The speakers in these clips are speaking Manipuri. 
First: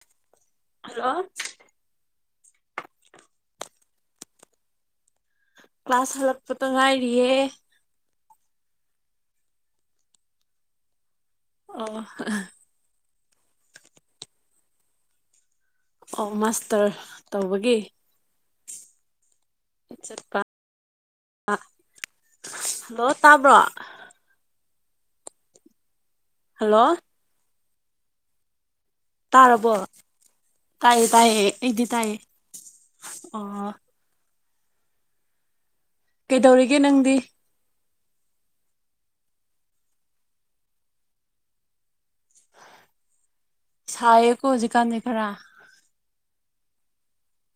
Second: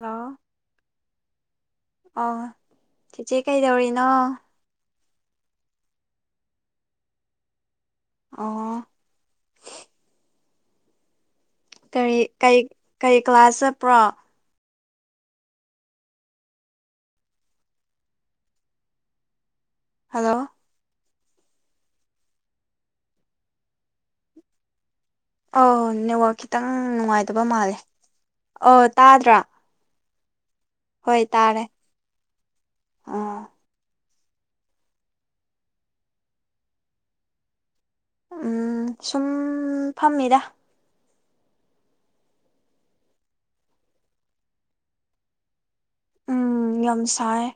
ꯍꯥꯎ ꯍꯜꯂꯣ ꯑꯥ ꯆꯤꯆꯦ ꯀꯩꯗꯧꯔꯤꯅꯣ ꯀ꯭ꯂꯥꯁ ꯍꯜꯂꯛꯄꯗ ꯉꯥꯏꯔꯤꯌꯦ ꯑꯣ ꯑꯣ ꯀꯔꯤ ꯀꯩ ꯀꯔꯤ ꯀ꯭ꯂꯥꯁ ꯆꯠꯄ꯭ꯔꯣ ꯑꯣ ꯃꯥꯁꯇꯔ ꯇꯧꯕꯒꯤ ꯍꯜꯂꯣ ꯆꯠꯄ ꯑꯥ ꯍꯜꯂꯣ ꯇꯥꯕ꯭ꯔꯣ ꯑꯣ ꯅꯦꯠꯋꯥꯛ ꯈꯤꯇꯪ ꯍꯜꯂꯣ ꯅꯨꯡꯉꯥꯏꯇꯕ ꯃꯥꯜꯂꯦ ꯑꯣ ꯇꯥꯗ꯭ꯔꯥ ꯇꯥꯕꯣ ꯇꯥꯏꯌꯦ ꯍꯣꯏ ꯇꯥꯏꯌꯦ ꯇꯥꯔꯦ ꯑꯩꯗꯤ ꯇꯥꯏꯌꯦ ꯑꯣ ꯀꯩꯗꯧꯔꯤꯒꯦ ꯅꯪꯗꯤ ꯎꯝ ꯁꯨꯝ ꯐꯝꯃꯤꯗ ꯁꯥꯌꯦꯀꯣ ꯍꯧꯖꯤꯛꯀꯥꯟꯗꯤ ꯈꯔ ꯎꯝ ꯌꯥꯝ ꯁꯥꯏꯌꯦ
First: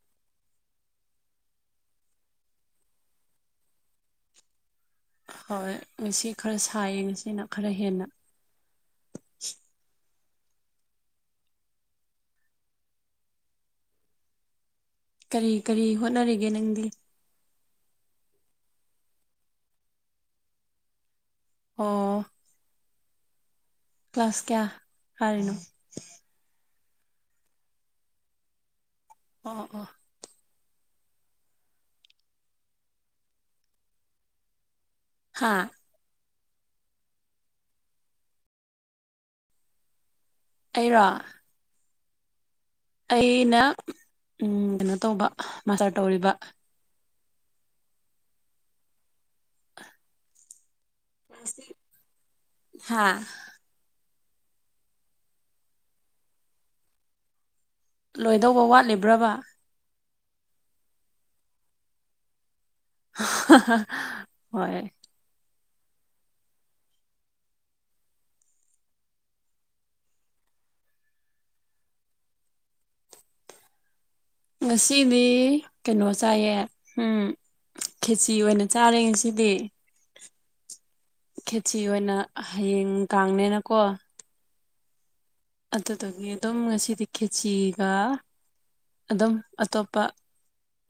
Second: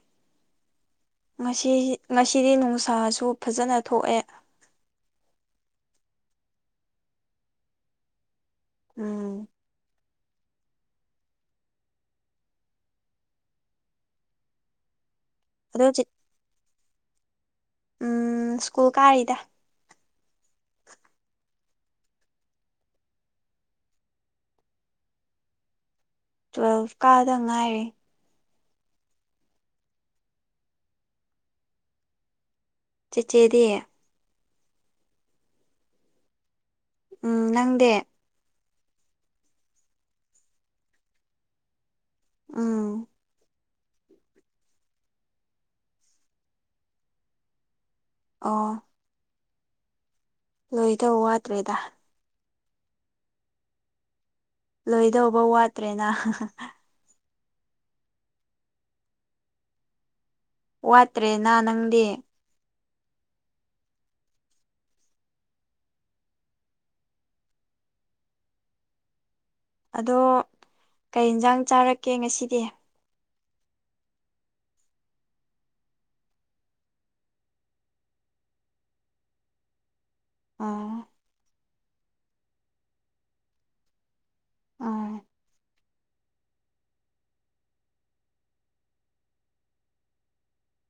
ꯉꯁꯤꯖꯤ ꯉꯁꯤꯗꯤ ꯅꯨꯡꯁꯥꯁꯨ ꯐꯖꯅ ꯊꯣꯛꯑꯦ ꯍꯣꯏ ꯉꯁꯤ ꯈꯔ ꯁꯥꯏꯌꯦ ꯉꯁꯤꯅ ꯈꯔ ꯍꯦꯟꯅ ꯎꯝ ꯀꯔꯤ ꯀꯔꯤ ꯑꯗꯣ ꯆꯤ ꯍꯣꯠꯅꯔꯤꯒꯦ ꯅꯪꯗꯤ ꯎꯝ ꯁ꯭ꯀꯨꯜ ꯀꯥꯔꯤꯗ ꯑꯣ ꯀ꯭ꯂꯥꯁ ꯀꯌꯥ ꯀꯥꯔꯤꯅꯣ ꯇ꯭ꯋꯦꯜꯐ ꯀꯥꯗ ꯉꯥꯏꯔꯤ ꯑꯣ ꯑꯣ ꯆꯤꯆꯦꯗꯤ ꯍꯥꯥ ꯎꯝ ꯅꯪꯗꯤ ꯑꯩꯔꯣ ꯎꯝ ꯑꯩꯅ ꯎꯝ ꯀꯩꯅꯣ ꯇꯧꯕ ꯃꯥꯁꯇꯔ ꯇꯧꯔꯤꯕ ꯑꯣ [inaudible] ꯂꯣꯏꯗꯧ ꯋꯥꯠꯇ꯭ꯔꯦꯗ ꯍꯥꯥ ꯂꯣꯏꯗꯧꯕ ꯋꯥꯠꯇ꯭ꯔꯦꯅ ꯂꯣꯏꯗꯧꯕ ꯋꯥꯠꯂꯤꯕ꯭ꯔꯕ ꯋꯥꯠꯇ꯭ꯔꯦꯅ ꯅꯪꯗꯤ [unintelligible] ꯍꯣꯏ ꯑꯗꯣ ꯀꯩ ꯏꯟꯖꯥꯡ ꯆꯥꯔꯛꯀꯦ ꯉꯁꯤꯗꯤ ꯉꯁꯤꯗꯤ ꯀꯩꯅꯣ ꯆꯥꯏꯌꯦ ꯎꯝ ꯈꯦꯆꯤ ꯑꯣꯏꯅ ꯆꯥꯔꯦ ꯉꯁꯤꯗꯤ ꯑꯣ ꯈꯦꯆꯤ ꯑꯣꯏꯅ ꯍꯌꯦꯡ ꯀꯥꯡꯅꯦꯅꯀꯣ ꯑꯥ ꯑꯗꯨꯗꯒꯤ ꯑꯗꯨꯝ ꯉꯁꯤꯗꯤ ꯈꯦꯆꯤꯒ ꯑꯗꯨꯝ ꯑꯇꯣꯞꯄ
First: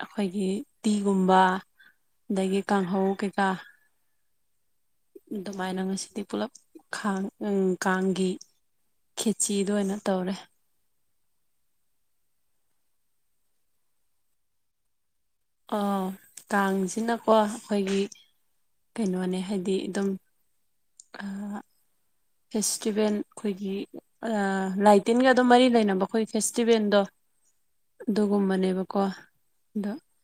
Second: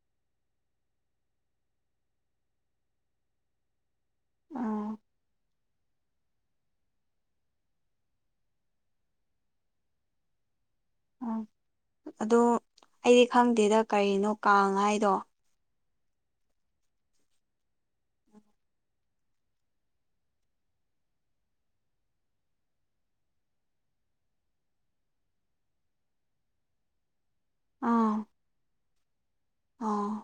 ꯑꯩꯈꯣꯏꯒꯤ ꯇꯤꯒꯨꯝꯕ ꯑꯗꯒꯤ ꯀꯥꯡꯍꯧ ꯀꯩꯀꯥ ꯑꯣ ꯗꯨꯃꯥꯏꯅ ꯉꯁꯤꯗꯤ ꯄꯨꯂꯞ ꯈꯥꯡ ꯎꯝ ꯀꯥꯡꯒꯤ ꯈꯦꯆꯤꯗꯨ ꯑꯣꯏꯅ ꯇꯧꯔꯦ ꯎꯝ ꯑꯗꯣ ꯑꯩꯗꯤ ꯈꯪꯗꯦꯗ ꯀꯔꯤꯅꯣ ꯀꯥꯡ ꯍꯥꯏꯗꯣ ꯑꯣ ꯀꯥꯡꯖꯤꯅꯀꯣ ꯑꯩꯈꯣꯏꯒꯤ ꯀꯩꯅꯣꯅꯦ ꯍꯥꯏꯗꯤ ꯑꯗꯨꯝ ꯑꯥ [inaudible] ꯐꯦꯁꯇꯤꯚꯦꯜ ꯑꯩꯈꯣꯏꯒꯤ ꯑꯥ ꯂꯥꯏ ꯇꯤꯟꯒ ꯑꯗꯨꯝ ꯃꯔꯤ ꯂꯩꯅꯕ ꯑꯩꯈꯣꯏ ꯐꯦꯁꯇꯤꯚꯦꯜꯗꯣ ꯑꯥ ꯑꯗꯨꯒꯨꯝꯕꯅꯦꯕꯀꯣ ꯑꯗꯣ ꯑꯥ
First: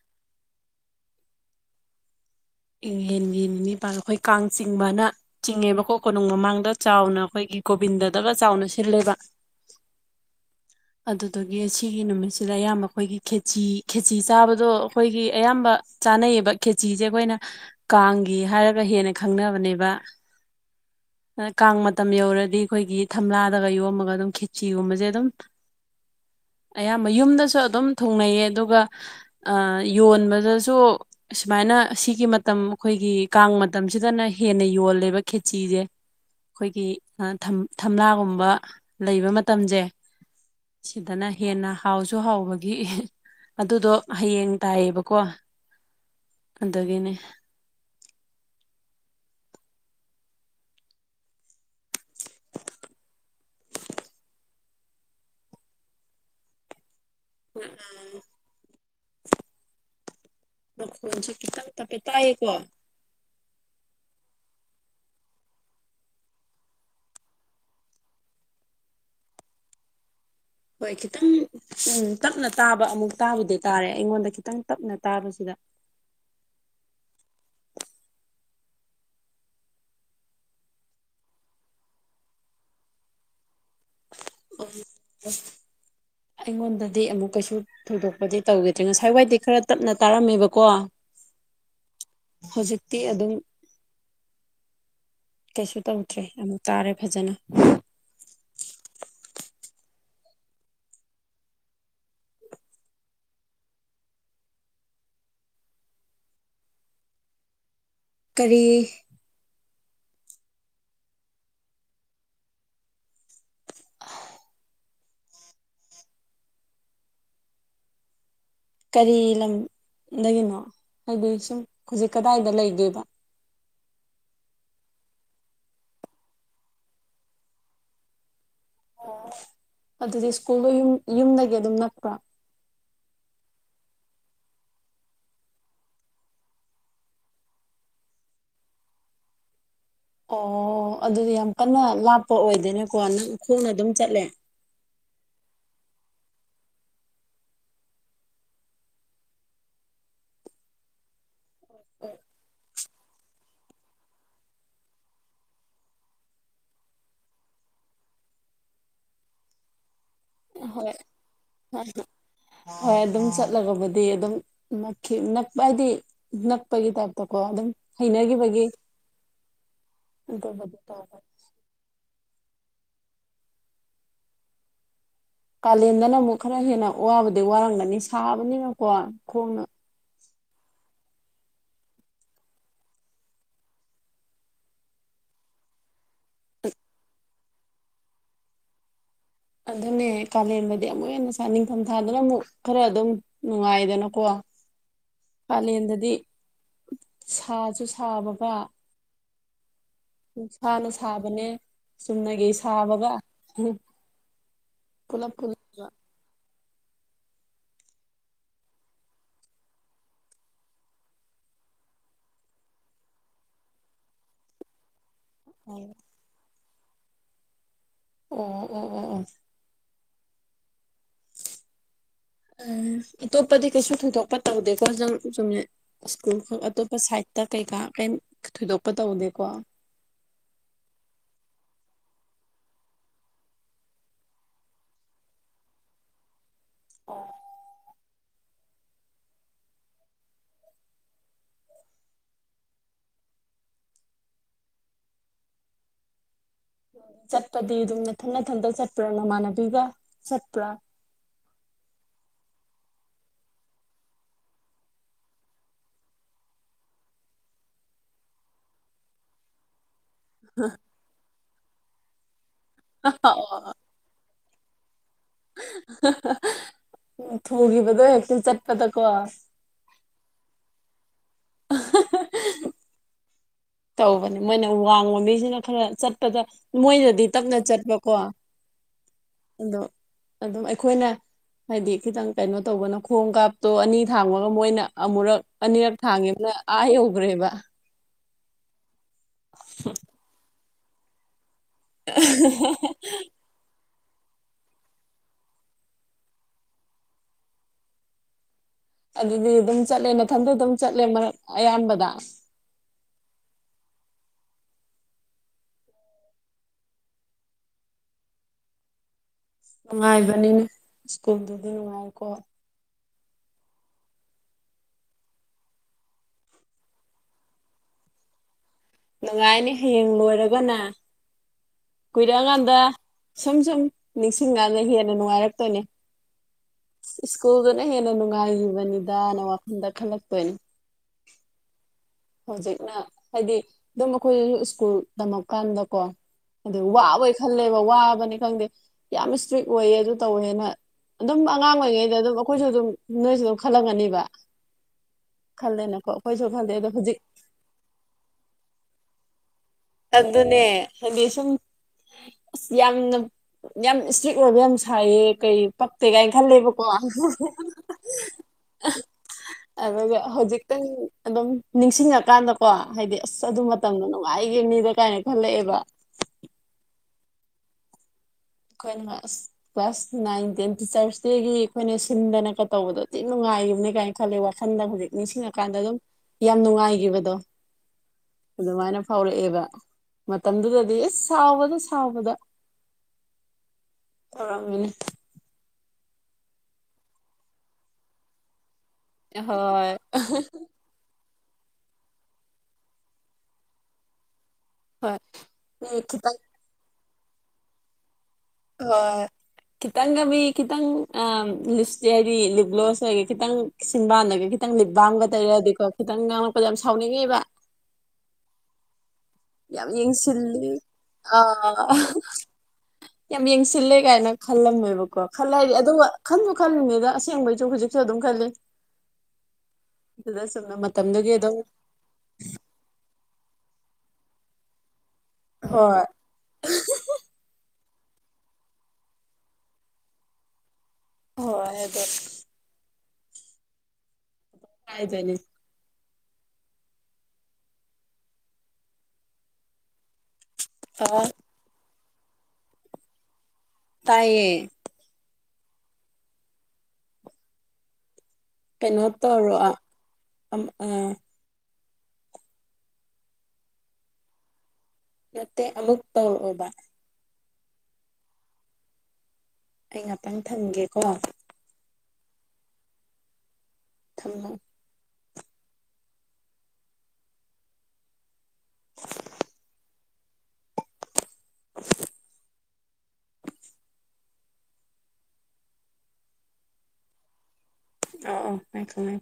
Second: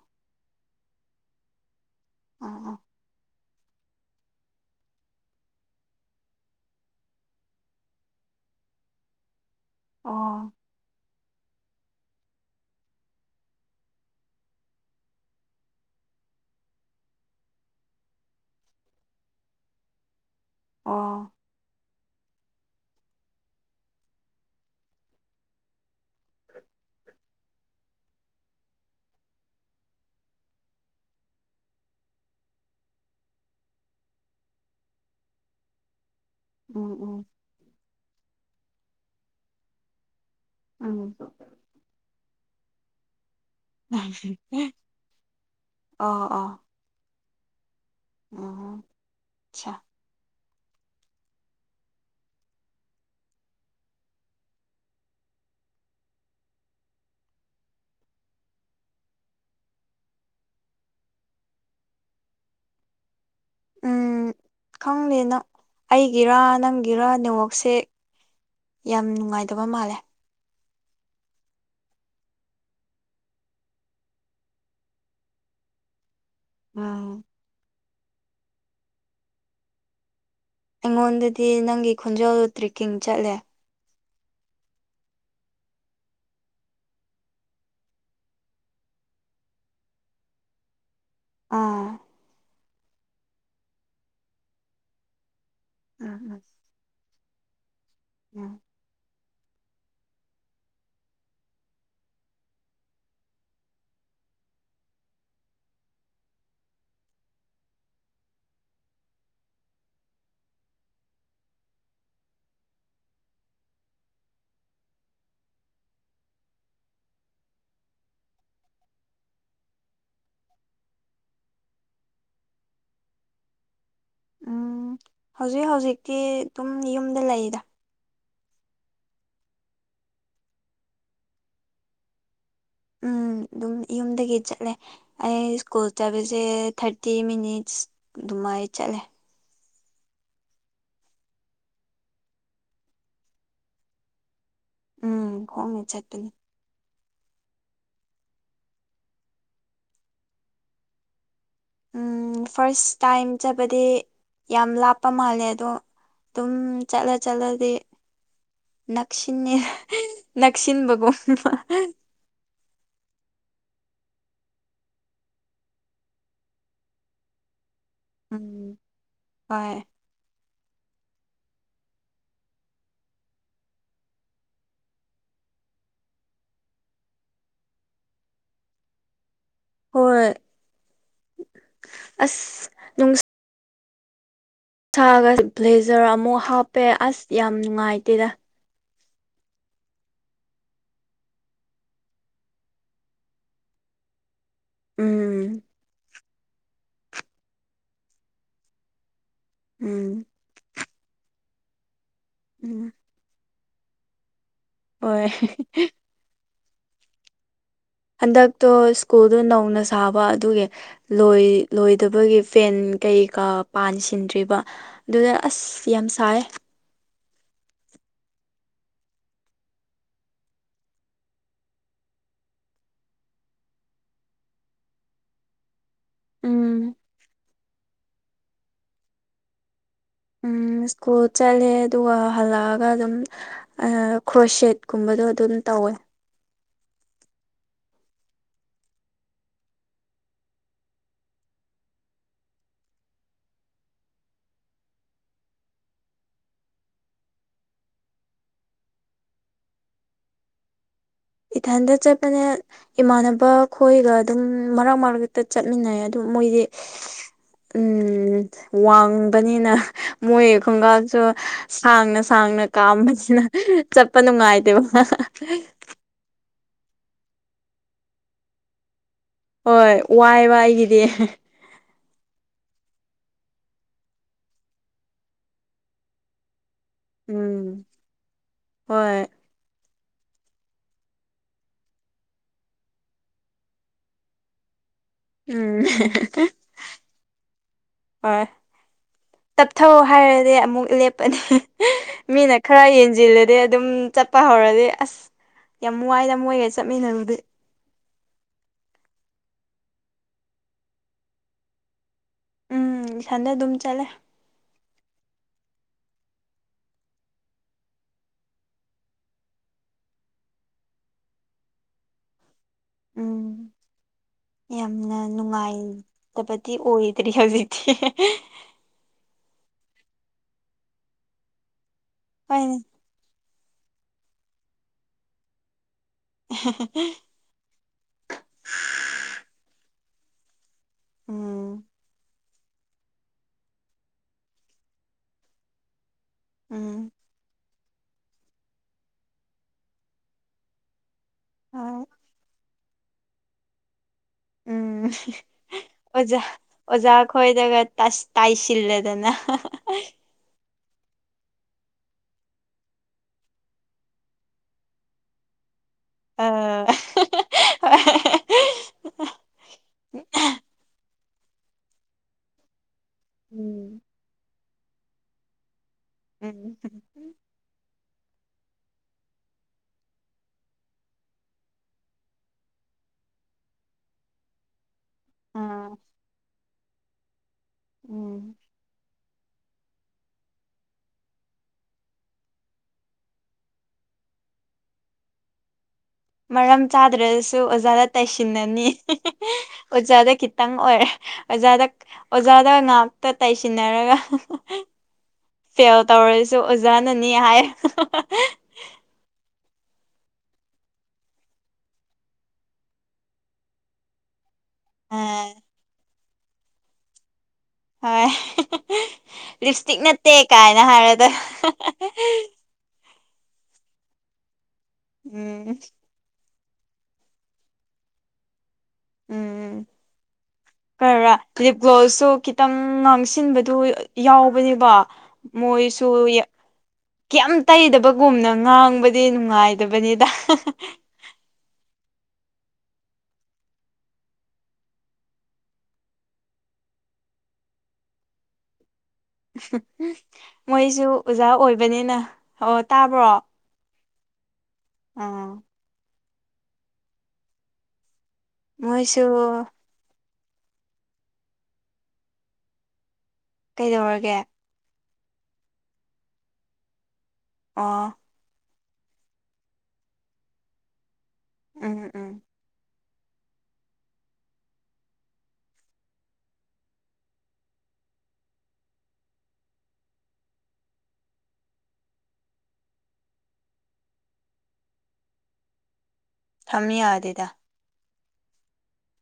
ꯑꯣ ꯑꯣ ꯢꯪꯉꯦꯟꯒꯤ ꯅꯤꯅꯤ ꯄꯥꯟꯕ ꯑꯩꯈꯣꯏ ꯀꯥꯡ ꯆꯤꯡꯕꯅ ꯆꯤꯡꯉꯦꯕꯀꯣ ꯀꯣꯅꯨꯡ ꯃꯃꯥꯡꯗ ꯆꯥꯎꯅ ꯑꯩꯈꯣꯏꯒꯤ ꯒꯣꯕꯤꯟꯗꯗꯒ ꯆꯥꯎꯅ ꯁꯤꯜꯂꯦꯕ ꯑꯣ ꯑꯗꯨꯗꯣꯒꯤ ꯑꯁꯤꯒꯤ ꯅꯨꯃꯤꯠꯁꯤꯗ ꯑꯌꯥꯝꯕ ꯑꯩꯈꯣꯏꯒꯤ ꯈꯦꯆꯤ ꯈꯦꯆꯤ ꯆꯥꯕꯗꯣ ꯑꯩꯈꯣꯏꯒꯤ ꯑꯌꯥꯝꯕ ꯆꯥꯅꯩꯌꯦꯕ ꯈꯦꯆꯤꯖꯦ ꯑꯩꯈꯣꯏꯅ ꯀꯥꯡꯒꯤ ꯍꯥꯏꯔꯒ ꯍꯦꯟꯅ ꯈꯪꯅꯕꯅꯦꯕ ꯑꯣ ꯀꯥꯡ ꯃꯇꯝ ꯌꯧꯔꯗꯤ ꯑꯩꯈꯣꯏꯒꯤ ꯊꯝꯂꯥꯗꯒ ꯌꯣꯝꯃꯒ ꯑꯗꯨꯝ ꯈꯦꯆꯤꯒꯨꯝꯕꯖꯦ ꯑꯗꯨꯝ ꯑꯌꯥꯝꯕ ꯌꯨꯝꯗꯁꯨ ꯑꯗꯨꯝ ꯊꯨꯡꯅꯩꯌꯦ ꯑꯗꯨꯒ ꯌꯣꯟꯕꯗꯁꯨ ꯑꯁꯨꯃꯥꯏꯅ ꯁꯤꯒꯤ ꯃꯇꯝ ꯑꯩꯈꯣꯏꯒꯤ ꯀꯥꯡ ꯃꯇꯝꯁꯤꯗꯅ ꯍꯦꯟꯅ ꯌꯣꯜꯂꯦꯕ ꯈꯦꯆꯤꯖꯦ [inaudible] ꯑꯩꯈꯣꯏꯒꯤ ꯎꯝ ꯑꯥ ꯊꯝ ꯊꯝꯂꯥꯒꯨꯝꯕ ꯂꯩꯕ ꯃꯇꯝꯖꯦ ꯎꯝ ꯁꯤꯗꯅ ꯍꯦꯟꯅ ꯍꯥꯎꯁꯨ ꯍꯥꯎꯕꯒꯤ ꯑꯗꯨꯗꯣ ꯍꯌꯦꯡ ꯇꯥꯏꯌꯦꯕꯀꯣ ꯑꯣ ꯑꯗꯨꯒꯤꯅꯦ ꯑꯣ ꯆꯥ ꯎꯝ ꯃꯈꯣꯟꯖꯦ ꯈꯤꯇꯪ ꯇꯞꯄꯦ ꯇꯥꯏꯌꯦꯀꯣ ꯎꯝ ꯈꯪꯗꯦꯗ ꯑꯩꯒꯤꯔ ꯅꯪꯒꯤꯔ ꯅꯦꯠꯋꯥ꯭ꯔꯛꯁꯦ ꯌꯥꯝ ꯅꯨꯡꯉꯥꯏꯇꯕ ꯃꯥꯜꯂꯦ ꯍꯣꯏ ꯈꯤꯇꯪ ꯎꯝ ꯇꯞꯅ ꯇꯥꯕ ꯑꯃꯨꯛ ꯇꯥꯕꯨꯗꯤ ꯇꯥꯔꯦ ꯑꯩꯉꯣꯟꯗ ꯈꯤꯇꯪ ꯇꯞꯅ ꯇꯥꯕꯁꯤꯗ ꯎꯝ ꯑꯩꯉꯣꯟꯗꯗꯤ ꯅꯪꯒꯤ ꯈꯣꯟꯖꯦꯜ ꯇ꯭ꯔꯦꯛꯀꯤꯡ ꯆꯠꯂꯦ ꯑꯩꯉꯣꯟꯗꯗꯤ ꯑꯃꯨꯛꯀꯁꯨ ꯊꯣꯏꯗꯣꯛꯄꯗꯤ ꯇꯧꯒꯤꯗ꯭ꯔꯦ ꯉꯁꯥꯏꯋꯥꯏꯗꯤ ꯈꯔ ꯇꯞꯅ ꯇꯥꯔꯝꯃꯦꯕꯀꯣ ꯑꯥ ꯍꯧꯖꯤꯛꯇꯤ ꯑꯗꯨꯝ ꯀꯩꯁꯨ ꯎꯝ ꯇꯧꯗ꯭ꯔꯦ ꯎꯝ ꯑꯃꯨꯛ ꯇꯥꯔꯦ ꯐꯖꯅ ꯎꯝ ꯀꯔꯤ ꯀꯔꯤ ꯂꯝꯗꯒꯤꯅꯣ ꯍꯥꯏꯗꯤ ꯁꯨꯝ ꯍꯧꯖꯤꯛ ꯀꯗꯥꯏꯗ ꯂꯩꯒꯦꯕ ꯎꯝ ꯍꯧꯖꯤꯛ ꯍꯧꯖꯤꯛꯇꯤ ꯑꯗꯨꯝ ꯌꯨꯝꯗ ꯂꯩꯗ ꯑꯣ ꯑꯗꯨꯗꯤ ꯁ꯭ꯀꯨꯜꯗꯣ ꯌꯨꯝ ꯌꯨꯝꯗꯒꯤ ꯑꯗꯨꯝ ꯅꯛꯄ꯭ꯔꯣ ꯎꯝ ꯑꯗꯨꯝ ꯌꯨꯝꯗꯒꯤ ꯆꯠꯂꯦ ꯑꯩ ꯁ꯭ꯀꯨꯜ ꯆꯠꯄꯁꯦ ꯊꯥꯔꯇꯤ ꯃꯤꯅꯤꯠꯁ ꯑꯗꯨꯃꯥꯏ ꯆꯠꯂꯦ ꯑꯣ ꯑꯗꯨꯗꯤ ꯌꯥꯝ ꯀꯟꯅ ꯂꯥꯞꯄ ꯑꯣꯏꯗꯦꯅꯦꯀꯣ ꯅꯪ ꯈꯣꯡꯅ ꯑꯗꯨꯝ ꯆꯠꯂꯦ ꯎꯝ ꯈꯣꯡꯅ ꯆꯠꯄꯅꯤ ꯎꯝ ꯐꯔꯁ ꯇꯥꯏꯝ ꯆꯠ ꯕꯗꯤ ꯌꯥꯝ ꯂꯥꯞꯄ ꯃꯥꯜꯂꯦ ꯑꯗꯣ ꯑꯗꯨꯝ ꯆꯠꯂ ꯆꯠꯂꯗꯤ ꯅꯛꯁꯤꯟꯅꯦ ꯍꯣꯏ ꯅꯛꯁꯤꯟꯕꯒꯨꯝꯕ ꯍꯣꯏ ꯑꯗꯨꯝ ꯆꯠꯂꯒꯕꯨꯗꯤ ꯑꯗꯨꯝ ꯅꯛꯈꯤ ꯅꯛꯄ ꯍꯥꯏꯗꯤ ꯅꯛꯄꯒꯤ ꯇꯥꯢꯞꯇ ꯀꯣ ꯑꯗꯨꯝ ꯍꯩꯅꯒꯤꯕꯒꯤ ꯎꯝ ꯍꯣꯏ ꯑꯗꯨꯕꯨꯗꯤ ꯇꯧꯕꯅꯦ ꯀꯥꯂꯦꯟꯗꯅ ꯑꯃꯨꯛ ꯈꯔ ꯍꯦꯟꯅ ꯋꯥꯕꯨꯗꯤ ꯋꯥꯔꯝꯒꯅꯤ ꯁꯥꯕꯅꯤꯅꯀꯣ ꯈꯣꯡꯅ ꯍꯣꯏ ꯑꯁ ꯅꯨꯡ ꯁꯥꯒ ꯕ꯭ꯂꯦꯖꯔ ꯑꯃꯨꯛ ꯍꯥꯞꯄꯦ ꯑꯁ ꯌꯥꯝ ꯅꯨꯡꯉꯥꯏꯇꯦꯗ ꯑꯗꯨꯅꯦ ꯀꯥꯂꯦꯟꯗꯗꯤ ꯑꯃꯨꯛ ꯍꯦꯟꯅ ꯆꯥꯅꯤꯡ ꯅꯤꯡꯊꯝ ꯊꯥꯗꯅ ꯑꯃꯨꯛ ꯈꯔ ꯑꯗꯨꯝ ꯅꯨꯡꯉꯥꯏꯗꯅꯀꯣ ꯎꯝ ꯀꯥꯂꯦꯟꯗꯗꯤ ꯁꯥꯖꯨ ꯁꯥꯕꯒ ꯎꯝ ꯅꯨꯡꯁꯥꯅ ꯁꯥꯕꯅꯦ ꯆꯨꯝꯅꯒꯤ ꯎꯝ ꯁꯥꯕꯒ ꯍꯝ ꯍꯣꯏ ꯍꯤꯍꯤ ꯍꯟꯗꯛꯇꯣ ꯁ꯭ꯀꯨꯜꯗꯣ ꯅꯧꯅ ꯁꯥꯕ ꯑꯗꯨꯒꯤ ꯂꯣꯏ ꯂꯣꯏꯗꯕꯒꯤ ꯐꯦꯟ ꯀꯩꯀꯥ ꯄꯥꯟꯁꯤꯟꯗ꯭ꯔꯤꯕ ꯗꯨꯅ ꯑꯁ ꯑꯣ ꯌꯥꯝ ꯁꯥꯌꯦ ꯑꯣ ꯑꯣ ꯑꯣ ꯑꯣ ꯑꯇꯣꯞꯄꯗꯤ ꯀꯩꯁꯨ ꯊꯣꯏꯗꯣꯛꯄ ꯇꯧꯗꯦꯀꯣ ꯅꯪ ꯆꯨꯝꯅ ꯁ꯭ꯀꯨꯜ ꯈꯛ ꯎꯝ ꯑꯇꯣꯞꯄ ꯁꯥꯏꯗꯇ ꯀꯩꯀꯥ ꯀꯩꯝ ꯊꯣꯏꯗꯣꯛꯄ ꯇꯧꯗꯦꯀꯣ ꯎꯝ ꯁ꯭ꯀꯨꯜ ꯆꯠꯂꯦ ꯑꯗꯨꯒ ꯍꯜꯂꯛ ꯑꯒ ꯑꯗꯨꯝ ꯈ꯭ꯔꯣꯠ ꯁꯦꯠꯀꯨꯝꯕꯗꯣ ꯑꯗꯨꯝ ꯇꯧꯋꯦ ꯑꯣ ꯆꯠꯄꯗꯤ ꯑꯗꯨꯝ ꯅꯊꯟ ꯅꯊꯟꯗ ꯆꯠꯄ꯭ꯔꯥ ꯅꯃꯥꯟꯅꯕꯤꯒ ꯆꯠꯄ꯭ꯔꯥ ꯏꯊꯟꯗ ꯆꯠꯄꯅꯦ ꯏꯃꯥꯟꯅꯕ ꯈꯣꯏꯒ ꯑꯗꯨꯝ ꯃꯔꯛ ꯃꯔꯛꯇ ꯆꯠꯃꯤꯟꯅꯩ ꯑꯗꯨꯝ ꯃꯣꯏꯗꯤ ꯎꯝ ꯋꯥꯡꯕꯅꯤꯅ ꯃꯣꯏ ꯈꯣꯡꯀꯥꯞꯁꯨ ꯁꯥꯡꯅ ꯁꯥꯡꯅ ꯀꯥꯝꯕꯅꯤꯅ ꯑ ꯆꯠꯄ ꯅꯨꯡꯉꯥꯏꯇꯦꯕ ꯍꯥ ꯍꯥ ꯍꯥ ꯍꯥ ꯍꯥ ꯎ ꯊꯨꯒꯤꯕꯗꯣ ꯍꯦꯛꯇ ꯆꯠꯄꯗꯀꯣ ꯍꯣꯏ ꯋꯥꯏꯌꯦꯕ ꯑꯩꯒꯤꯗꯤ ꯑꯍꯥ ꯍꯥ ꯇꯧꯕꯅꯦ ꯃꯣꯏꯅ ꯋꯥꯡꯕ ꯃꯤꯁꯤꯅ ꯈꯔ ꯆꯠꯄꯗ ꯃꯣꯏꯅ ꯇꯞꯅ ꯎꯝ ꯆꯠꯄ ꯀꯣ ꯍꯣꯏ ꯑꯗꯣ ꯑꯗꯨꯝ ꯑꯩꯈꯣꯏꯅ ꯍꯥꯏꯗꯤ ꯈꯤꯇꯪ ꯀꯩꯅꯣ ꯇꯧꯕꯅ ꯈꯣꯡ ꯀꯥꯞꯇꯣ ꯑꯅꯤ ꯊꯥꯡꯕꯒ ꯃꯣꯏꯅ ꯑꯃꯨꯔꯛ ꯎꯝ ꯑꯅꯤꯔꯛ ꯊꯥꯡꯈꯤꯕꯅ ꯑꯥ ꯌꯧꯒ꯭ꯔꯦꯕ ꯍꯣꯏ ꯇꯞꯊꯧ ꯍꯥꯏꯔꯗꯤ ꯑꯃꯨꯛ ꯂꯦꯞꯄꯅꯤ ꯃꯤꯅ ꯈꯔ ꯌꯦꯟꯁꯤꯜꯂꯗꯤ ꯑꯗꯨꯝ ꯆꯠꯄ ꯍꯧꯔꯗꯤ ꯑꯁ ꯌꯥꯝ ꯋꯥꯏꯗ ꯃꯣꯏꯒ ꯆꯠꯃꯤꯟꯅꯕꯗꯤ ꯑꯗꯨꯗꯤ ꯑꯗꯨꯝ ꯆꯠꯂꯦ ꯃꯊꯟꯗ ꯑꯗꯨꯝ ꯆꯠꯂꯦ ꯃꯔꯛ ꯑꯌꯥꯝꯕꯗ ꯎꯝ ꯏꯊꯟꯗ ꯑꯗꯨꯝ ꯆꯠꯂꯦ ꯅꯨꯡꯉꯥꯏꯕꯅꯤꯅꯦ ꯁ꯭ꯀꯨꯜꯗꯨꯗꯤ ꯅꯨꯡꯉꯥꯏꯀꯣ ꯎꯝ ꯌꯥꯝꯅ ꯅꯨꯡꯉꯥꯏꯇꯕꯗꯤ ꯑꯣꯏꯗ꯭ꯔꯤ ꯍꯧꯖꯤꯛꯇꯤ ꯍꯤ ꯍꯤ ꯍꯤ ꯅꯨꯡꯉꯥꯏꯅꯤ ꯍꯌꯦꯡ ꯂꯣꯏꯔꯒꯅ ꯀꯨꯏꯔꯛ ꯑꯀꯥꯟꯗ ꯍꯣꯏꯅꯦ ꯁꯨꯝ ꯁꯨꯝ ꯅꯤꯡꯁꯤꯡꯉꯒꯥ ꯍꯦꯟꯅ ꯅꯨꯡꯉꯥꯏꯔꯛꯇꯣꯏꯅꯦ [unintelligible] ꯁ꯭ꯀꯨꯜꯗꯨꯅ ꯍꯦꯟꯅ ꯅꯨꯡꯉꯥꯏꯈꯤꯕꯅꯤꯗꯅ ꯋꯥꯈꯟꯗ ꯈꯜꯂꯛꯇꯣꯏꯅꯤ ꯎꯝ ꯍꯧꯖꯤꯛꯅ ꯍꯥꯏꯗꯤ ꯑꯗꯨꯝ ꯑꯩꯈꯣꯏꯁꯨ ꯁ꯭ꯀꯨꯜ ꯇꯝꯃꯛꯀꯥꯟꯗꯀꯣ ꯑꯗꯨ ꯎꯝ ꯋꯥꯕꯒꯤ ꯈꯜꯂꯦꯕ ꯋꯥꯕꯅꯤ ꯈꯪꯗꯦ ꯌꯥꯝ ꯏꯁꯇ꯭ꯔꯤꯛ ꯑꯣꯏꯌꯦ ꯑꯗꯨ ꯇꯧꯋꯦꯅ ꯑꯗꯨꯝ ꯑꯉꯥꯡ ꯍꯣꯏ ꯑꯣꯏꯔꯤꯉꯩꯗ ꯑꯗꯨꯝ ꯑꯩꯈꯣꯏꯁꯨ ꯑꯗꯨꯝ ꯅꯣꯏꯁꯨ ꯑꯗꯨꯝ ꯈꯜꯂꯝꯒꯅꯤꯕ ꯎꯝ ꯈꯜꯂꯦꯅꯀꯣ ꯑꯣꯖꯥ ꯑꯩꯈꯣꯏꯁꯨ ꯈꯜꯂꯦ ꯑꯗꯣ ꯑꯣꯖꯥ ꯍꯧꯖꯤꯛ ꯈꯣꯏꯗꯒ ꯇꯥꯏꯁꯤꯜꯂꯗꯅ ꯑꯗꯨꯅꯦ ꯍꯥꯏꯗꯤ ꯁꯨꯝ ꯑꯁ ꯌꯥꯝꯅ ꯌꯥꯝ ꯏꯁꯇ꯭ꯔꯤꯛ ꯑꯣꯏꯕ ꯌꯥꯝ ꯁꯥꯏꯌꯦ ꯀꯩ ꯄꯛ ꯇꯦ ꯒꯥꯏ ꯑ ꯈꯜꯂꯦꯕ ꯀꯣ ꯑꯗꯨꯒ ꯍꯧꯖꯤꯛꯛꯇꯪ ꯑꯗꯨꯝ ꯅꯤꯡꯁꯤꯡꯉꯀꯥꯟꯗꯀꯣ ꯍꯥꯏꯗꯤ ꯑꯁ ꯑꯗꯨ ꯎꯝ ꯃꯇꯝꯗ ꯅꯨꯡꯉꯥꯏꯈꯤꯕꯅꯤ ꯀꯥꯏꯅ ꯈꯜꯂꯛꯑꯦꯕ [unintelligible] ꯈꯣꯏꯅ ꯑꯁ ꯀ꯭ꯂꯥꯁ ꯅꯥꯏꯟ ꯇꯦꯟ ꯇꯤꯆꯔꯁ ꯗꯦꯒꯤ ꯑꯩꯈꯣꯏꯅ ꯁꯤꯟꯗꯅ ꯀ ꯇꯧꯕꯗꯣ ꯊꯤꯅ ꯅꯨꯡꯉꯥꯏꯈꯤꯕꯅꯦ ꯀꯥꯏꯅ ꯋꯥꯜꯂꯦ ꯋꯥꯈꯜꯗ ꯍꯧꯖꯤꯛ ꯅꯤꯡꯁꯤꯡꯉꯀꯥꯟꯗ ꯑꯥ ꯑꯗꯨꯝ ꯌꯥꯝ ꯅꯨꯡꯉꯥꯏꯈꯤꯕꯗꯣ ꯎꯝ ꯑꯗꯨꯃꯥꯏꯅ ꯐꯥꯎꯔꯛꯑꯦꯕ ꯃꯇꯝꯗꯨꯗꯗꯤ ꯑꯤꯁ ꯁꯥꯎꯕꯗ ꯁꯥꯎꯕꯗ ꯇꯧꯔꯝꯃꯤꯅꯤ ꯃꯔꯝ ꯆꯥꯗ꯭ꯔꯁꯨ ꯑꯣꯖꯥꯗ ꯇꯩꯏꯁꯤꯟꯅꯅꯤ ꯍꯤ ꯍꯤ ꯍꯣꯏ ꯑꯣꯖꯥꯗ ꯈꯤꯇꯪ ꯑꯣꯏꯔꯦ ꯑꯣꯖꯥꯗ ꯑꯣꯖꯥꯗ ꯉꯥꯛꯇ ꯇꯩꯁꯤꯟꯅꯔꯒ ꯐꯦꯜ ꯍꯣꯏ ꯈꯤꯇꯪ ꯇꯧꯔꯁꯤ ꯗꯨ ꯑꯣꯖꯥꯅꯅꯤ ꯍꯥꯏꯔꯦ ꯍꯣꯏ ꯈꯤꯇꯪꯒ ꯃꯤ ꯈꯤꯇꯪ ꯑꯥ ꯂꯤꯞꯁ ꯍꯥꯏꯗꯤ ꯂꯤꯞ ꯒ꯭ꯂꯣꯁ ꯑꯣꯏꯔꯒ ꯈꯤꯇꯪ ꯆꯤꯟꯕꯥꯟꯗꯒ ꯈꯤꯇꯪ ꯂꯤꯕꯥꯝꯒ ꯑꯥ ꯇꯧꯔꯗꯤꯀꯣ ꯈꯤꯇꯪ ꯉꯥꯡꯉꯛꯄꯗ ꯌꯥꯝ ꯁꯥꯎꯅꯤꯡꯉꯤꯕ ꯍꯣꯏ ꯌꯥꯝ ꯂꯤꯞꯁꯇꯤꯛ ꯅꯠꯇꯦ ꯌꯦꯡꯁꯤꯜꯂꯤ ꯀꯥꯏꯅ ꯍꯥꯏꯔꯗ ꯑꯥ ꯌꯥꯝ ꯌꯦꯡꯁꯤꯜꯂꯦ ꯀꯥꯏꯅ ꯈꯜꯂꯝꯃꯦꯕꯀꯣ ꯈꯜꯂꯦ ꯎꯝ ꯑꯗꯨꯒ ꯈꯟꯕꯨ ꯈꯜꯂꯤꯅꯤꯗ ꯑꯁꯦꯡꯕꯩꯁꯨ ꯍꯧꯖꯤꯛꯁꯨ ꯑꯗꯨꯝ ꯈꯜꯂꯤ ꯎꯝ ꯑꯗꯨꯗ ꯁꯨꯝꯅ ꯀꯔ ꯃꯇꯝꯗꯨꯒꯤ ꯑꯗꯨꯝ ꯂꯤꯞ ꯒ꯭ꯂꯣꯁꯁꯨ ꯈꯤꯇꯪ ꯉꯥꯡꯁꯤꯟꯕꯗꯨ ꯌꯥꯎꯕꯅꯦꯕ ꯃꯣꯏꯁꯨ ꯍꯣꯏ ꯌꯥ ꯀꯦꯝ ꯇꯩꯗꯕꯒꯨꯝꯅ ꯉꯥꯡꯕꯗꯤ ꯅꯨꯡꯉꯥꯏꯗꯕꯅꯤꯗ ꯍꯣꯏ ꯑꯗꯣ ꯀꯥꯏꯗꯣꯏꯅꯤ ꯃꯣꯏꯖꯨ ꯑꯣ ꯑꯣꯖꯥ ꯑꯣꯏꯕꯅꯤꯅ ꯑꯣ ꯇꯥꯕ꯭ꯔꯣ ꯇꯥꯏꯌꯦ ꯑꯣ ꯀꯩꯅꯣ ꯃꯣꯏꯁꯨ ꯇꯧꯔꯣ ꯑꯥ ꯑꯝ ꯑꯥ ꯀꯩꯗꯧꯔꯒꯦ ꯅꯠꯇꯦ ꯑꯃꯨꯛ ꯇꯧꯔꯛꯑꯣꯕ ꯑꯣ ꯑꯩ ꯉꯥꯛꯇꯪ ꯊꯝꯒꯦꯀꯣ ꯎꯝ ꯎꯝ ꯊꯝꯃꯣ [inaudible] [inaudible] ꯊꯝ ꯌꯥꯗꯦꯗ ꯑꯣ ꯑꯣ ꯑꯩ ꯈꯪꯉꯦ